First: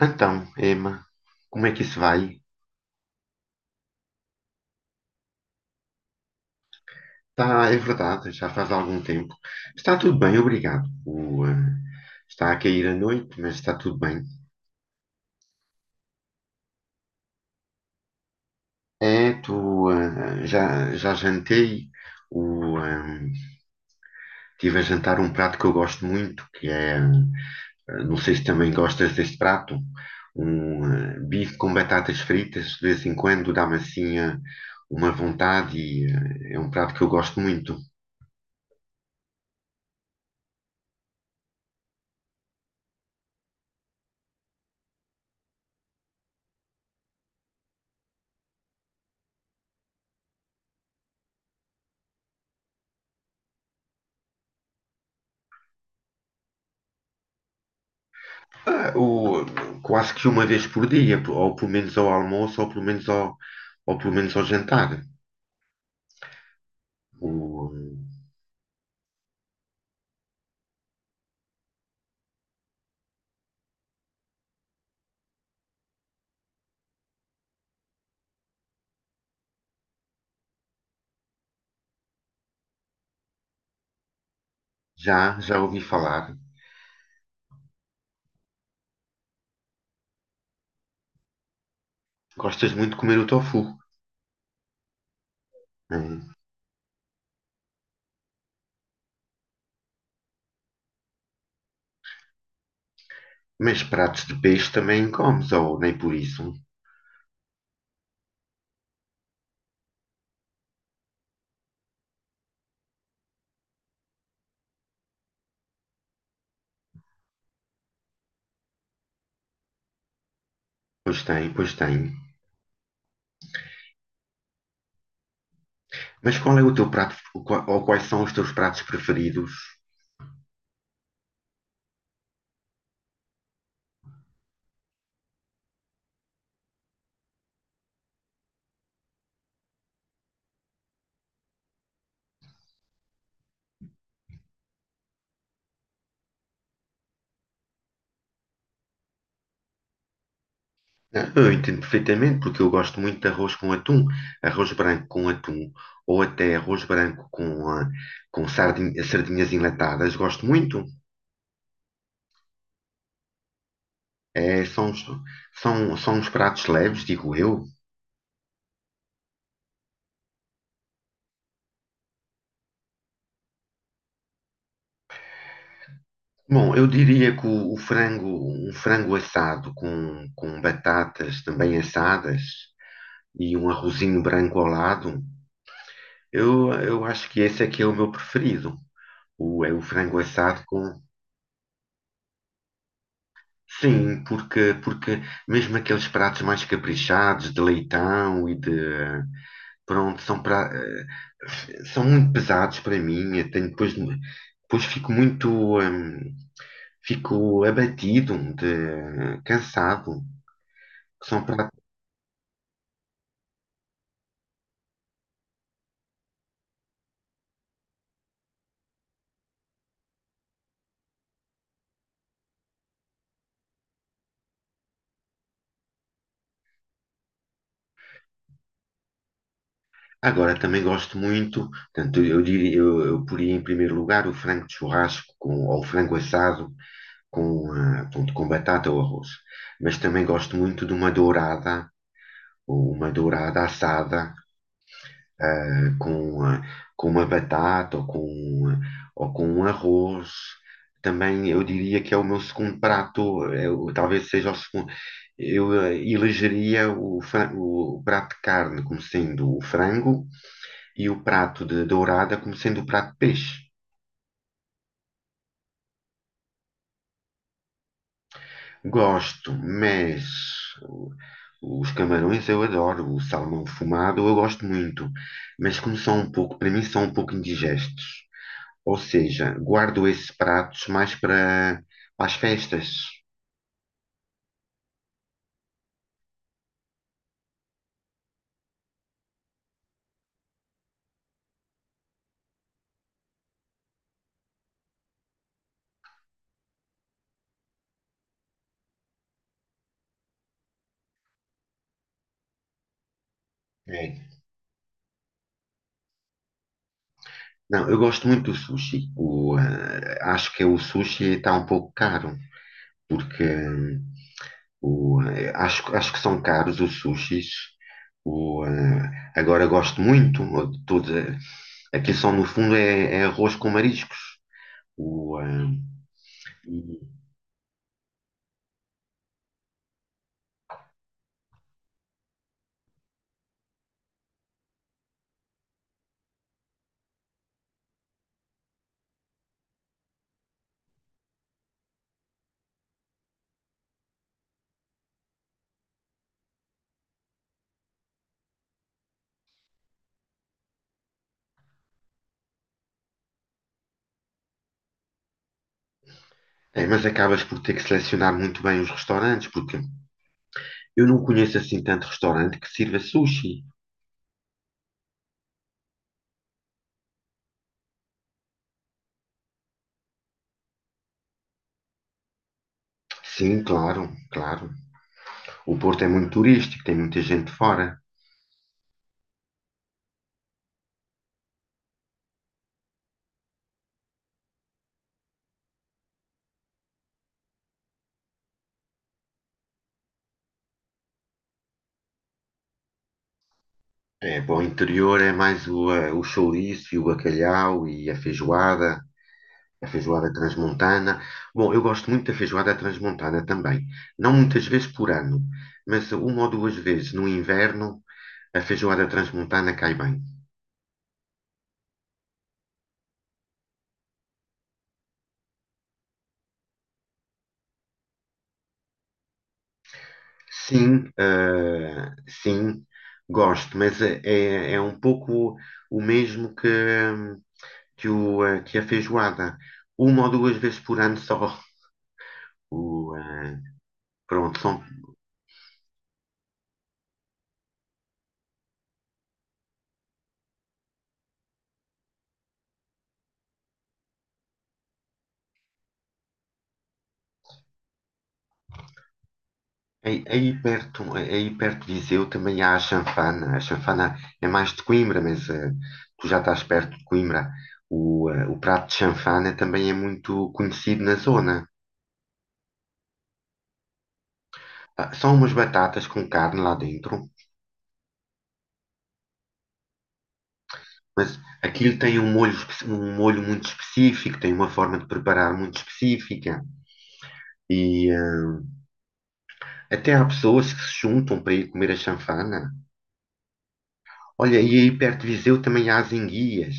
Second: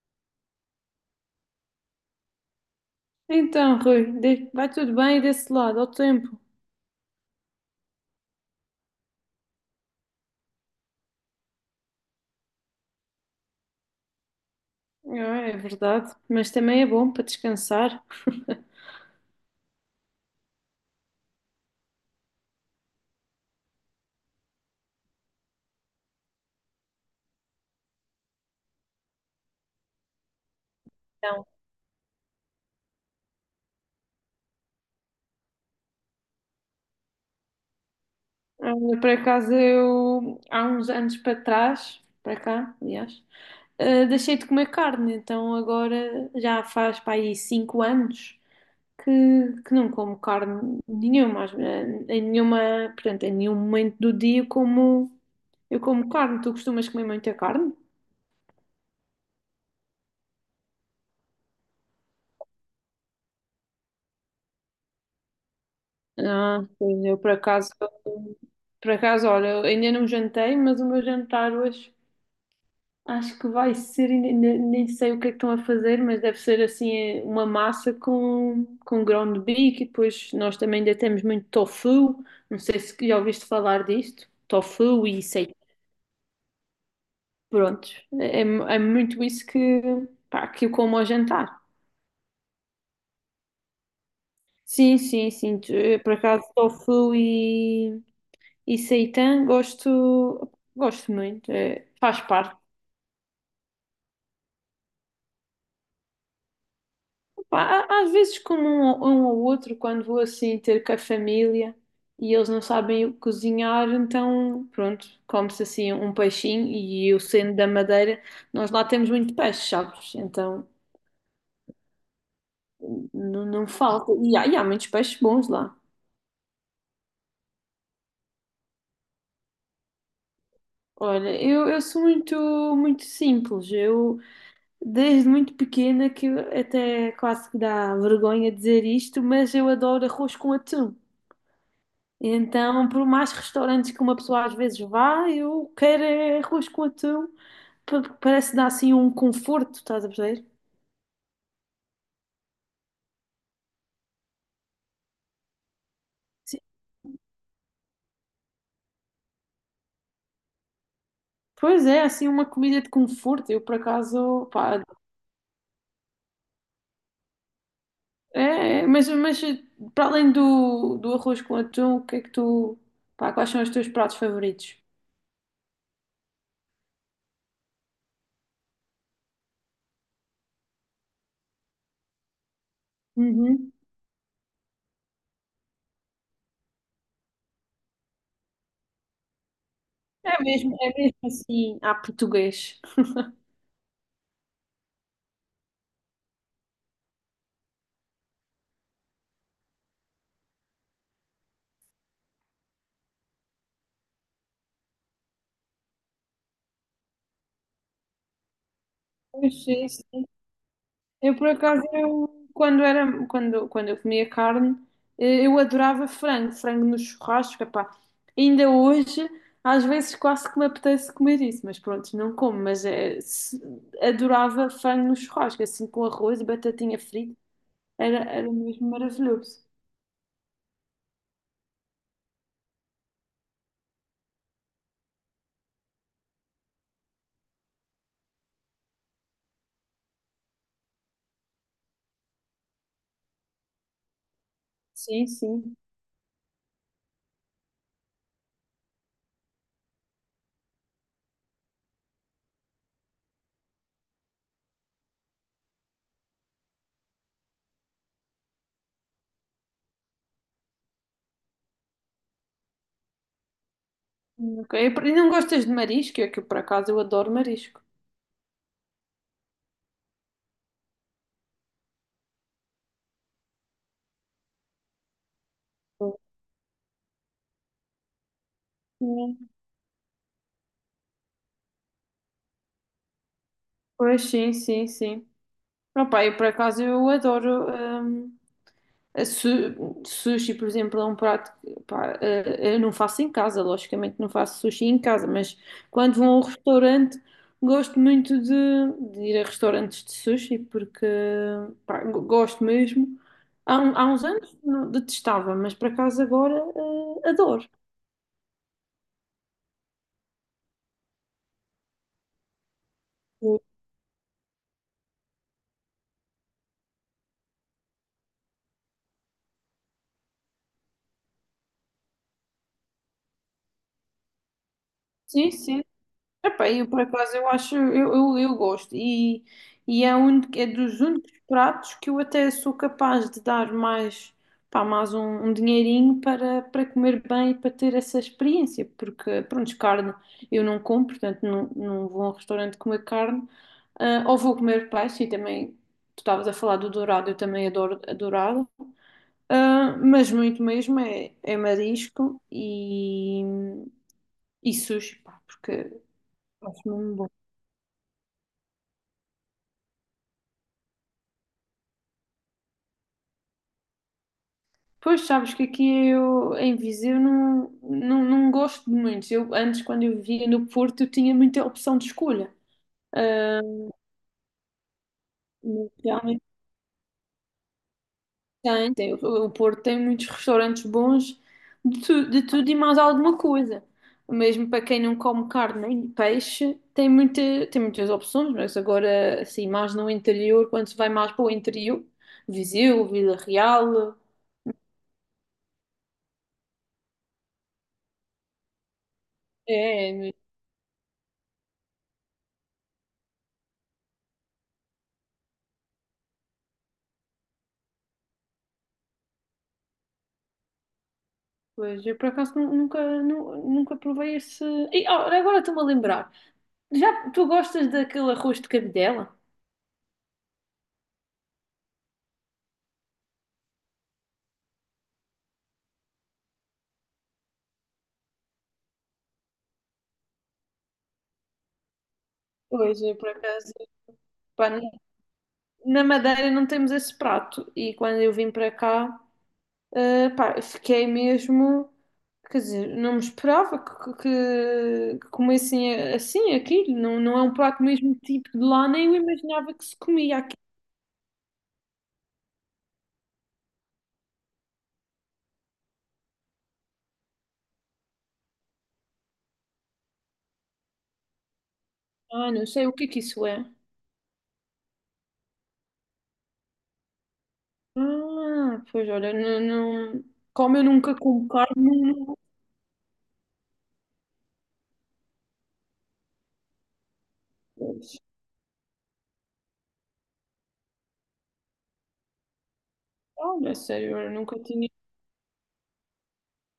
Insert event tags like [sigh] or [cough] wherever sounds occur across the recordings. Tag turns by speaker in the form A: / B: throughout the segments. A: Então, Emma, como é que isso vai?
B: Então, Rui, vai tudo bem desse lado, ao tempo.
A: Está, é verdade, já faz algum tempo. Está tudo bem, obrigado. Está a cair a noite, mas está tudo bem.
B: Ah, é verdade, mas também é bom para descansar. [laughs]
A: É, tu, já jantei, o, eh, tive a jantar um prato que eu gosto muito, que é, não sei se também gostas deste prato, um
B: Não.
A: bife com batatas fritas, de vez em quando dá-me assim uma vontade e é um prato que eu gosto muito.
B: Ah, por acaso, eu, há uns anos para trás, para cá, aliás, ah, deixei de comer carne, então agora já faz para aí 5 anos que, que não como carne nenhuma, em nenhuma, portanto, em nenhum momento do dia eu como carne. Tu costumas comer muita carne?
A: Ah, o, quase que uma vez por dia, ou pelo menos ao almoço, ou pelo menos ao jantar.
B: Ah, pois eu
A: O,
B: por acaso, olha, eu ainda não jantei, mas o meu jantar hoje acho que vai ser, nem sei o que é que estão a fazer, mas deve ser assim uma massa com ground beef e depois nós também ainda temos muito tofu, não sei se já ouviste falar disto, tofu e sei,
A: já ouvi falar.
B: pronto, é, é é muito isso que eu como ao jantar.
A: Gostas muito de comer o tofu,
B: Sim, sim, sim, por
A: né?
B: acaso tofu e seitã gosto, gosto muito, eh, faz parte.
A: Mas pratos de peixe também comes, ou nem por isso?
B: Pá, há- às vezes como um, um ou outro, quando vou assim ter com a família e eles não sabem o que cozinhar, então pronto, come-se assim um peixinho e eu sendo da Madeira, nós lá temos muito peixe, sabes? Então
A: Pois tem, pois tem.
B: não falta. E há muitos peixes bons lá.
A: Mas qual é o teu prato, ou quais são os teus pratos preferidos?
B: Olha, eu sou muito simples, eu... Desde muito pequena que eu até quase que dá vergonha dizer isto, mas eu adoro arroz com atum. Então, por mais restaurantes que uma pessoa às vezes vá, eu quero é arroz com atum, porque parece dar assim um conforto, estás a perceber?
A: Ah, eu entendo perfeitamente, porque eu gosto muito de arroz com atum, arroz branco com atum, ou até
B: Sim.
A: arroz branco com, ah, com sardinhas enlatadas, gosto muito.
B: Pois é, assim uma comida de conforto. Eu por acaso,
A: É,
B: pá,
A: são, uns- são, são uns pratos leves, digo eu.
B: mas para além do arroz com atum, o que é que quais são os teus pratos favoritos?
A: Bom, eu diria que o frango, um frango assado com batatas também assadas e um
B: Uhum.
A: arrozinho branco ao lado, eu acho que esse aqui é o meu preferido. O, é o frango assado
B: É
A: com.
B: mesmo assim, à português.
A: Sim, porque, porque mesmo aqueles pratos mais caprichados, de leitão e de. Pronto, são, pra, são muito pesados para mim. Eu tenho, depois, depois fico muito. Fico abatido, de,
B: Pois sim.
A: cansado.
B: Eu,
A: São
B: por
A: pratos.
B: acaso, eu, quando era, quando, quando eu comia carne, eh, eu adorava frango, frango no churrasco, epá. Ainda hoje, às vezes quase que me apetece comer isso, mas pronto, não como, mas adorava frango no churrasco, assim com arroz e batatinha frita, era mesmo maravilhoso.
A: Agora, também gosto muito. Portanto, eu diria, eu poria em primeiro lugar o frango de churrasco com, ou o frango assado com, ah, pronto, com batata ou arroz. Mas também gosto muito de uma dourada ou uma dourada assada
B: Sim, sim.
A: com, ah, com uma batata ou com, ah, ou com um arroz. Também eu diria que é o meu segundo prato, talvez seja o segundo. Eu elegeria o prato de carne como sendo o frango e o prato de dourada como sendo o prato de peixe.
B: E não gostas de marisco? É que por acaso eu adoro marisco.
A: Gosto, mas o- os camarões eu adoro, o salmão fumado eu gosto muito, mas como são um pouco, para mim são um pouco indigestos. Ou
B: Sim.
A: seja, guardo esses pratos mais para, para as festas.
B: Pois sim, sim, sim. Opa, eu por acaso eu adoro. hum, Sushi, por exemplo, é um prato que eu não faço em casa, logicamente não faço sushi em casa, mas quando vou a um restaurante, gosto muito de ir a restaurantes de sushi porque gosto mesmo. Há
A: É.
B: uns anos detestava, mas por acaso agora adoro.
A: Não, eu gosto muito do sushi. Acho que o sushi está um pouco caro, porque acho, acho que são caros os sushis. Agora gosto muito, de tudo, eh, aquilo só no fundo é, é arroz com mariscos. O,
B: Sim,
A: eh,
B: sim. Epá, eu por
A: e-
B: acaso eu acho, eu gosto e é, é dos únicos pratos que eu até sou capaz de dar mais um dinheirinho para comer bem e para ter essa experiência, porque pronto, carne eu não como, portanto não, não vou a um restaurante comer carne, ah, ou vou comer peixe e também, tu estavas a falar do dourado, eu também adoro a dourada, ah, mas muito mesmo é marisco e sushi, pá, porque acho
A: mas
B: mesmo bom.
A: acabas por ter que selecionar muito bem os restaurantes, porque eu não conheço assim tanto restaurante que sirva sushi.
B: Pois sabes que aqui eu, em Viseu não gosto de muitos. Eu, antes, quando eu vivia no Porto, eu tinha muita opção de escolha. Ah,
A: Sim, claro, claro. O
B: mas
A: Porto é muito
B: realmente
A: turístico, tem muita gente fora.
B: tem, tem. O Porto tem muitos restaurantes bons de tudo e mais alguma coisa. Mesmo para quem não come carne nem peixe, tem muitas opções, mas agora, assim, mais no interior, quando se vai mais para o interior, Viseu, Vila Real,
A: É, para o interior é mais o chouriço e o bacalhau e a feijoada
B: é.
A: transmontana. Bom, eu gosto muito da feijoada transmontana também. Não muitas vezes por ano, mas uma ou duas vezes no inverno a feijoada transmontana cai bem.
B: Pois, eu por acaso nunca provei esse. E, ó, agora estou-me a lembrar. Já tu gostas daquele arroz de cabidela?
A: Sim, sim, gosto, mas é um pouco o mesmo que a feijoada, uma ou duas vezes por ano só.
B: Pois,
A: O,
B: eu por
A: eh,
B: acaso,
A: Pronto,
B: pá,
A: são,
B: na Madeira não temos esse prato e quando eu vim para cá, pá, fiquei mesmo. Quer dizer, não me esperava que comessem assim aquilo. Não, não é um prato mesmo tipo de lá, nem eu imaginava que se
A: aí,
B: comia aqui.
A: aí perto de Viseu também há a chanfana. A chanfana é mais de Coimbra, mas tu já estás perto de Coimbra. O prato de chanfana também é muito conhecido na zona.
B: Ah, não sei o que é que isso é.
A: Ah, são umas batatas com carne lá dentro,
B: Ah, pois olha, não- como eu nunca
A: mas
B: como
A: aquilo
B: carne.
A: tem um molho, um molho muito específico, tem uma forma de preparar muito específica. E até há pessoas que se juntam para ir comer a chanfana.
B: Olha, sério, eu nunca
A: Olha, e
B: tinha.
A: aí perto de Viseu também há as enguias,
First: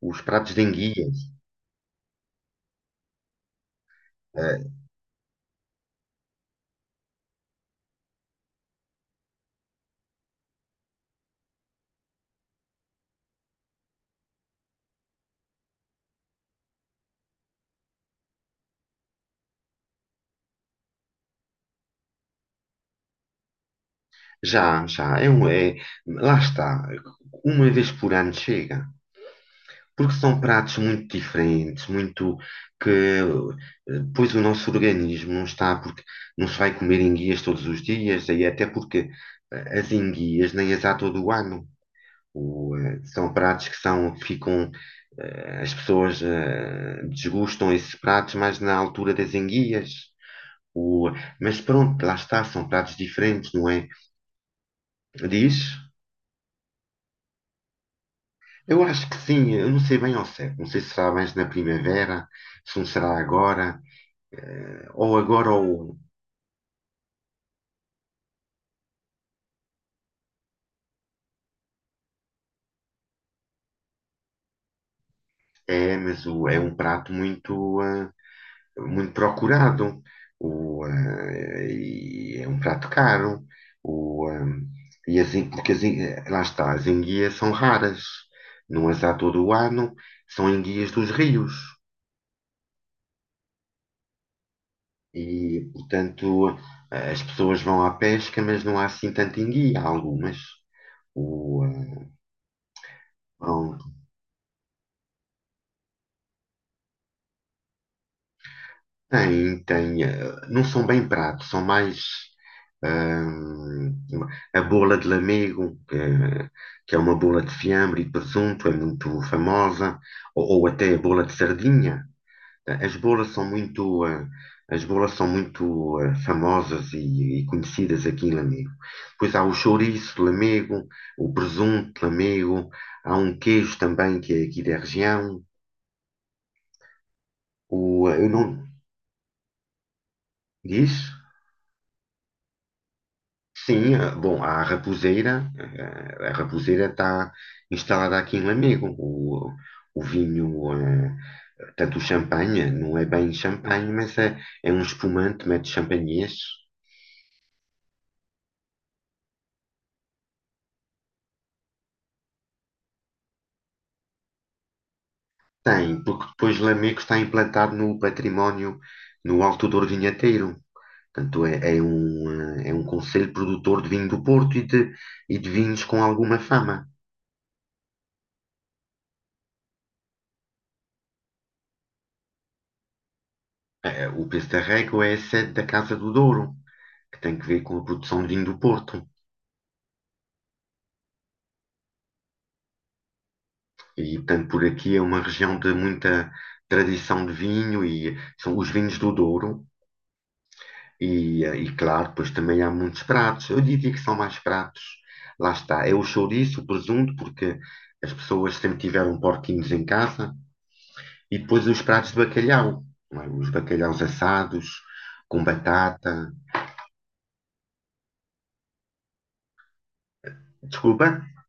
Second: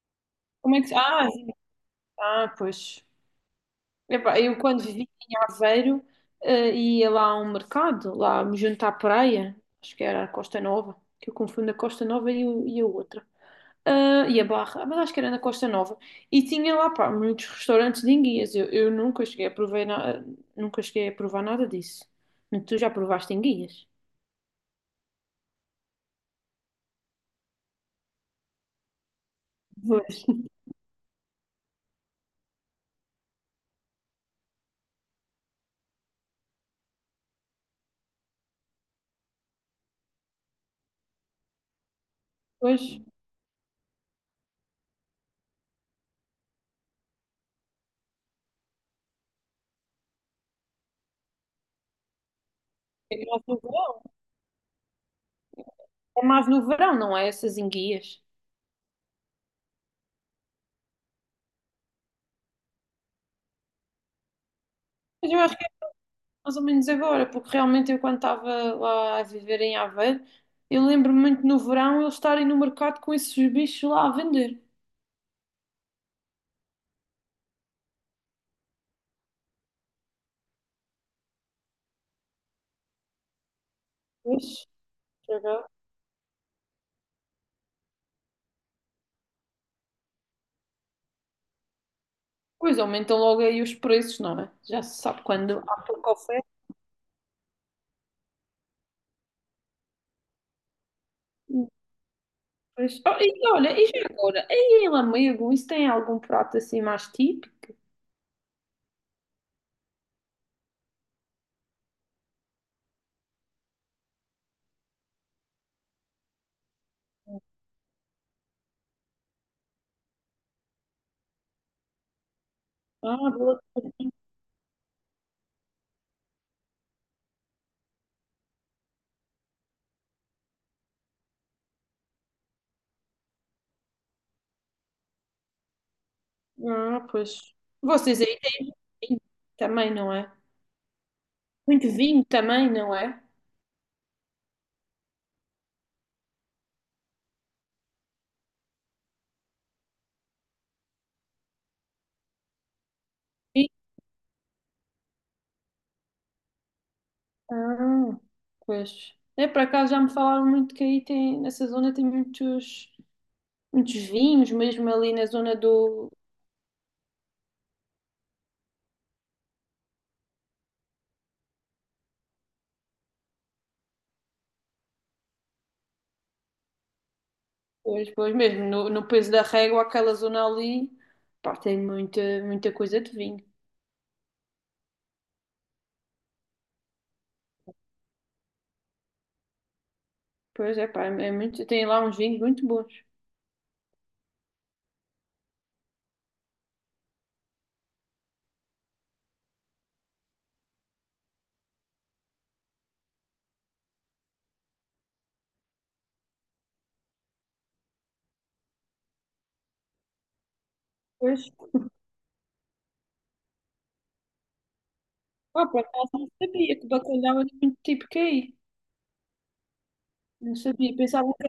A: os pratos de
B: Como é que.
A: enguias.
B: Ah, sim. Ah, pois. Epá, eu
A: Eh,
B: quando vivi em Aveiro, eh, ia lá a um mercado, lá me junto à praia, acho que era a Costa Nova, que eu confundo a Costa Nova e a outra. Ah, e a Barra, ah, mas acho que era na Costa Nova. E tinha lá, pá, muitos restaurantes de enguias. Eu nunca cheguei a provar, nunca cheguei a provar nada disso. Tu já provaste enguias?
A: já, é um, é, lá está, uma vez por ano chega, porque
B: Pois.
A: são pratos muito diferentes, muito que pois o nosso organismo não está, porque não se vai comer enguias todos os dias, aí até porque as enguias nem as há todo o ano.
B: Pois.
A: São pratos que são, que ficam, eh, as pessoas eh, desgustam esses pratos mais na altura das enguias. O... Mas pronto, lá está, são pratos
B: É mais
A: diferentes,
B: no
A: não é?
B: verão,
A: Diz?
B: é mais no verão, não é essas enguias.
A: Eu acho que sim, eu não sei bem ao certo. Não sei se será mais na primavera, se não será agora, ou
B: Mas eu
A: agora
B: acho
A: ou.
B: mais ou menos agora, porque realmente eu quando estava lá a viver em Aveiro, eu lembro-me muito no verão eles estarem no mercado com esses bichos lá a vender.
A: É, mas o... é um prato muito, ah, muito procurado. O, ah, e é um prato caro. O, ah,
B: Pois,
A: e
B: agora-
A: porque lá está, as enguias são raras. Não as há todo o ano, são enguias dos rios.
B: pois aumentam logo aí os preços, não é? Já se sabe quando
A: E,
B: há pouca
A: portanto,
B: oferta.
A: as pessoas vão à pesca, mas não há assim tanta enguia, há algumas. O,
B: Pois, oh,
A: ah,
B: e olha,
A: vão-
B: e já agora? Aí em Lamego, isso tem algum prato assim mais típico?
A: Tem, tem, ah, não são bem pratos, são mais ah, a bola de lamego, que é uma bola de fiambre e presunto, é muito famosa, ou até a bola de sardinha. As
B: Ah,
A: bolas são
B: boa.
A: muito, eh, as bolas são muito eh, famosas e conhecidas aqui em Lamego. Pois há o chouriço de Lamego, o presunto de Lamego, há um queijo também que é aqui da região.
B: Ah, pois. Vocês
A: Eu
B: aí
A: não
B: têm vinho também, não é?
A: diz?
B: Muito vinho também, não é?
A: Sim, bom, há a Raposeira. A Raposeira está instalada aqui em Lamego. O vinho, eh, tanto o champanhe, não é bem champanhe, mas é, é um espumante, mete champanhês.
B: Ah, pois. É, por acaso já me falaram muito que aí nessa zona tem muitos vinhos, mesmo ali na zona
A: Tem,
B: do.
A: porque depois Lamego está implantado no património, no Alto Douro Vinhateiro. Portanto, é, é um conselho produtor de vinho do Porto e de vinhos com alguma fama.
B: Pois, pois mesmo, no Peso da Régua, aquela zona ali, pá, tem muita coisa de vinho.
A: O Pestarrego é a sede da Casa do Douro, que tem que ver com a produção de vinho do Porto.
B: Pois é, pá, é muito, tem lá uns vinhos muito bons.
A: E, portanto, por aqui é uma região de muita tradição de vinho e são os vinhos do Douro. E, e claro, pois também há muitos pratos. Eu diria que são mais pratos. Lá está, é o chouriço, o presunto, porque as pessoas sempre tiveram porquinhos em casa. E
B: Pois,
A: depois os pratos de bacalhau, não é? Os bacalhaus assados, com
B: pá, por acaso não
A: batata.
B: sabia que bacalhau era muito típico aí. Não sabia,
A: Desculpa?
B: pensava que,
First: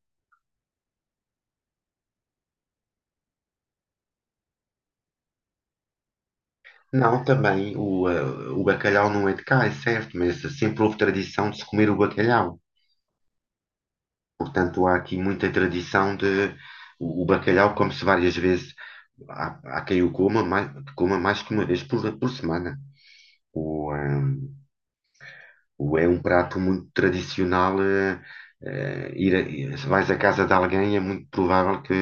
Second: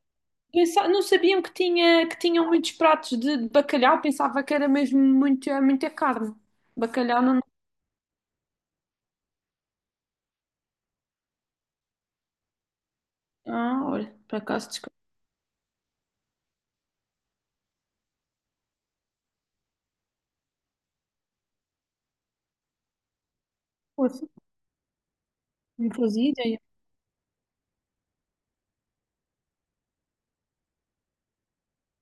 B: pensa- não sabiam que que tinham muitos pratos de bacalhau, pensava que era mesmo muita carne. Bacalhau
A: Não,
B: não.
A: também o bacalhau não é de cá, é certo, mas sempre houve tradição de se comer o bacalhau.
B: Ah, olha, por acaso
A: Portanto, há aqui muita tradição de. O bacalhau come-se várias vezes. Há, há quem o coma mais que uma vez por semana. O,
B: desconheço.
A: ehm,
B: Não
A: o é um
B: fazia
A: prato
B: ideia.
A: muito tradicional. Ir se vais à casa de alguém, é muito provável que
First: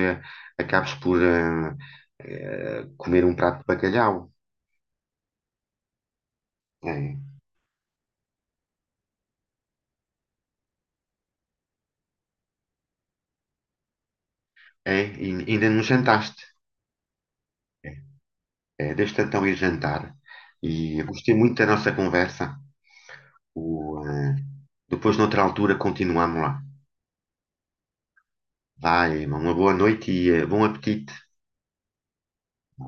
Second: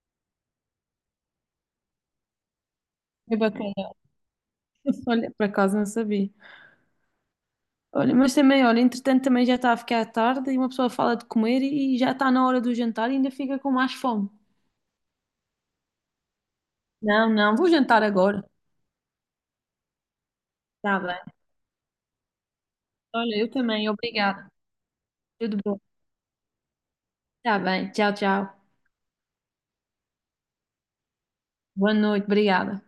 A: acabes por comer um
B: É
A: prato de
B: bacana.
A: bacalhau.
B: [laughs] Olha, por acaso não sabia.
A: É,
B: Olha, mas também, olha, entretanto também já está a ficar tarde e uma pessoa fala de comer e já está na hora do jantar e ainda fica com mais fome.
A: é, e ainda não jantaste.
B: Não, não, vou
A: É,
B: jantar agora.
A: é, deixa-te então ir jantar. E
B: Tá
A: eu gostei
B: bem.
A: muito da nossa conversa.
B: Olha, eu também,
A: O, eh,
B: obrigada.
A: Depois, noutra
B: Tudo
A: altura,
B: bom.
A: continuamos lá.
B: Tá bem, tchau, tchau.
A: Vai, uma boa noite e bom apetite.
B: Boa noite, obrigada.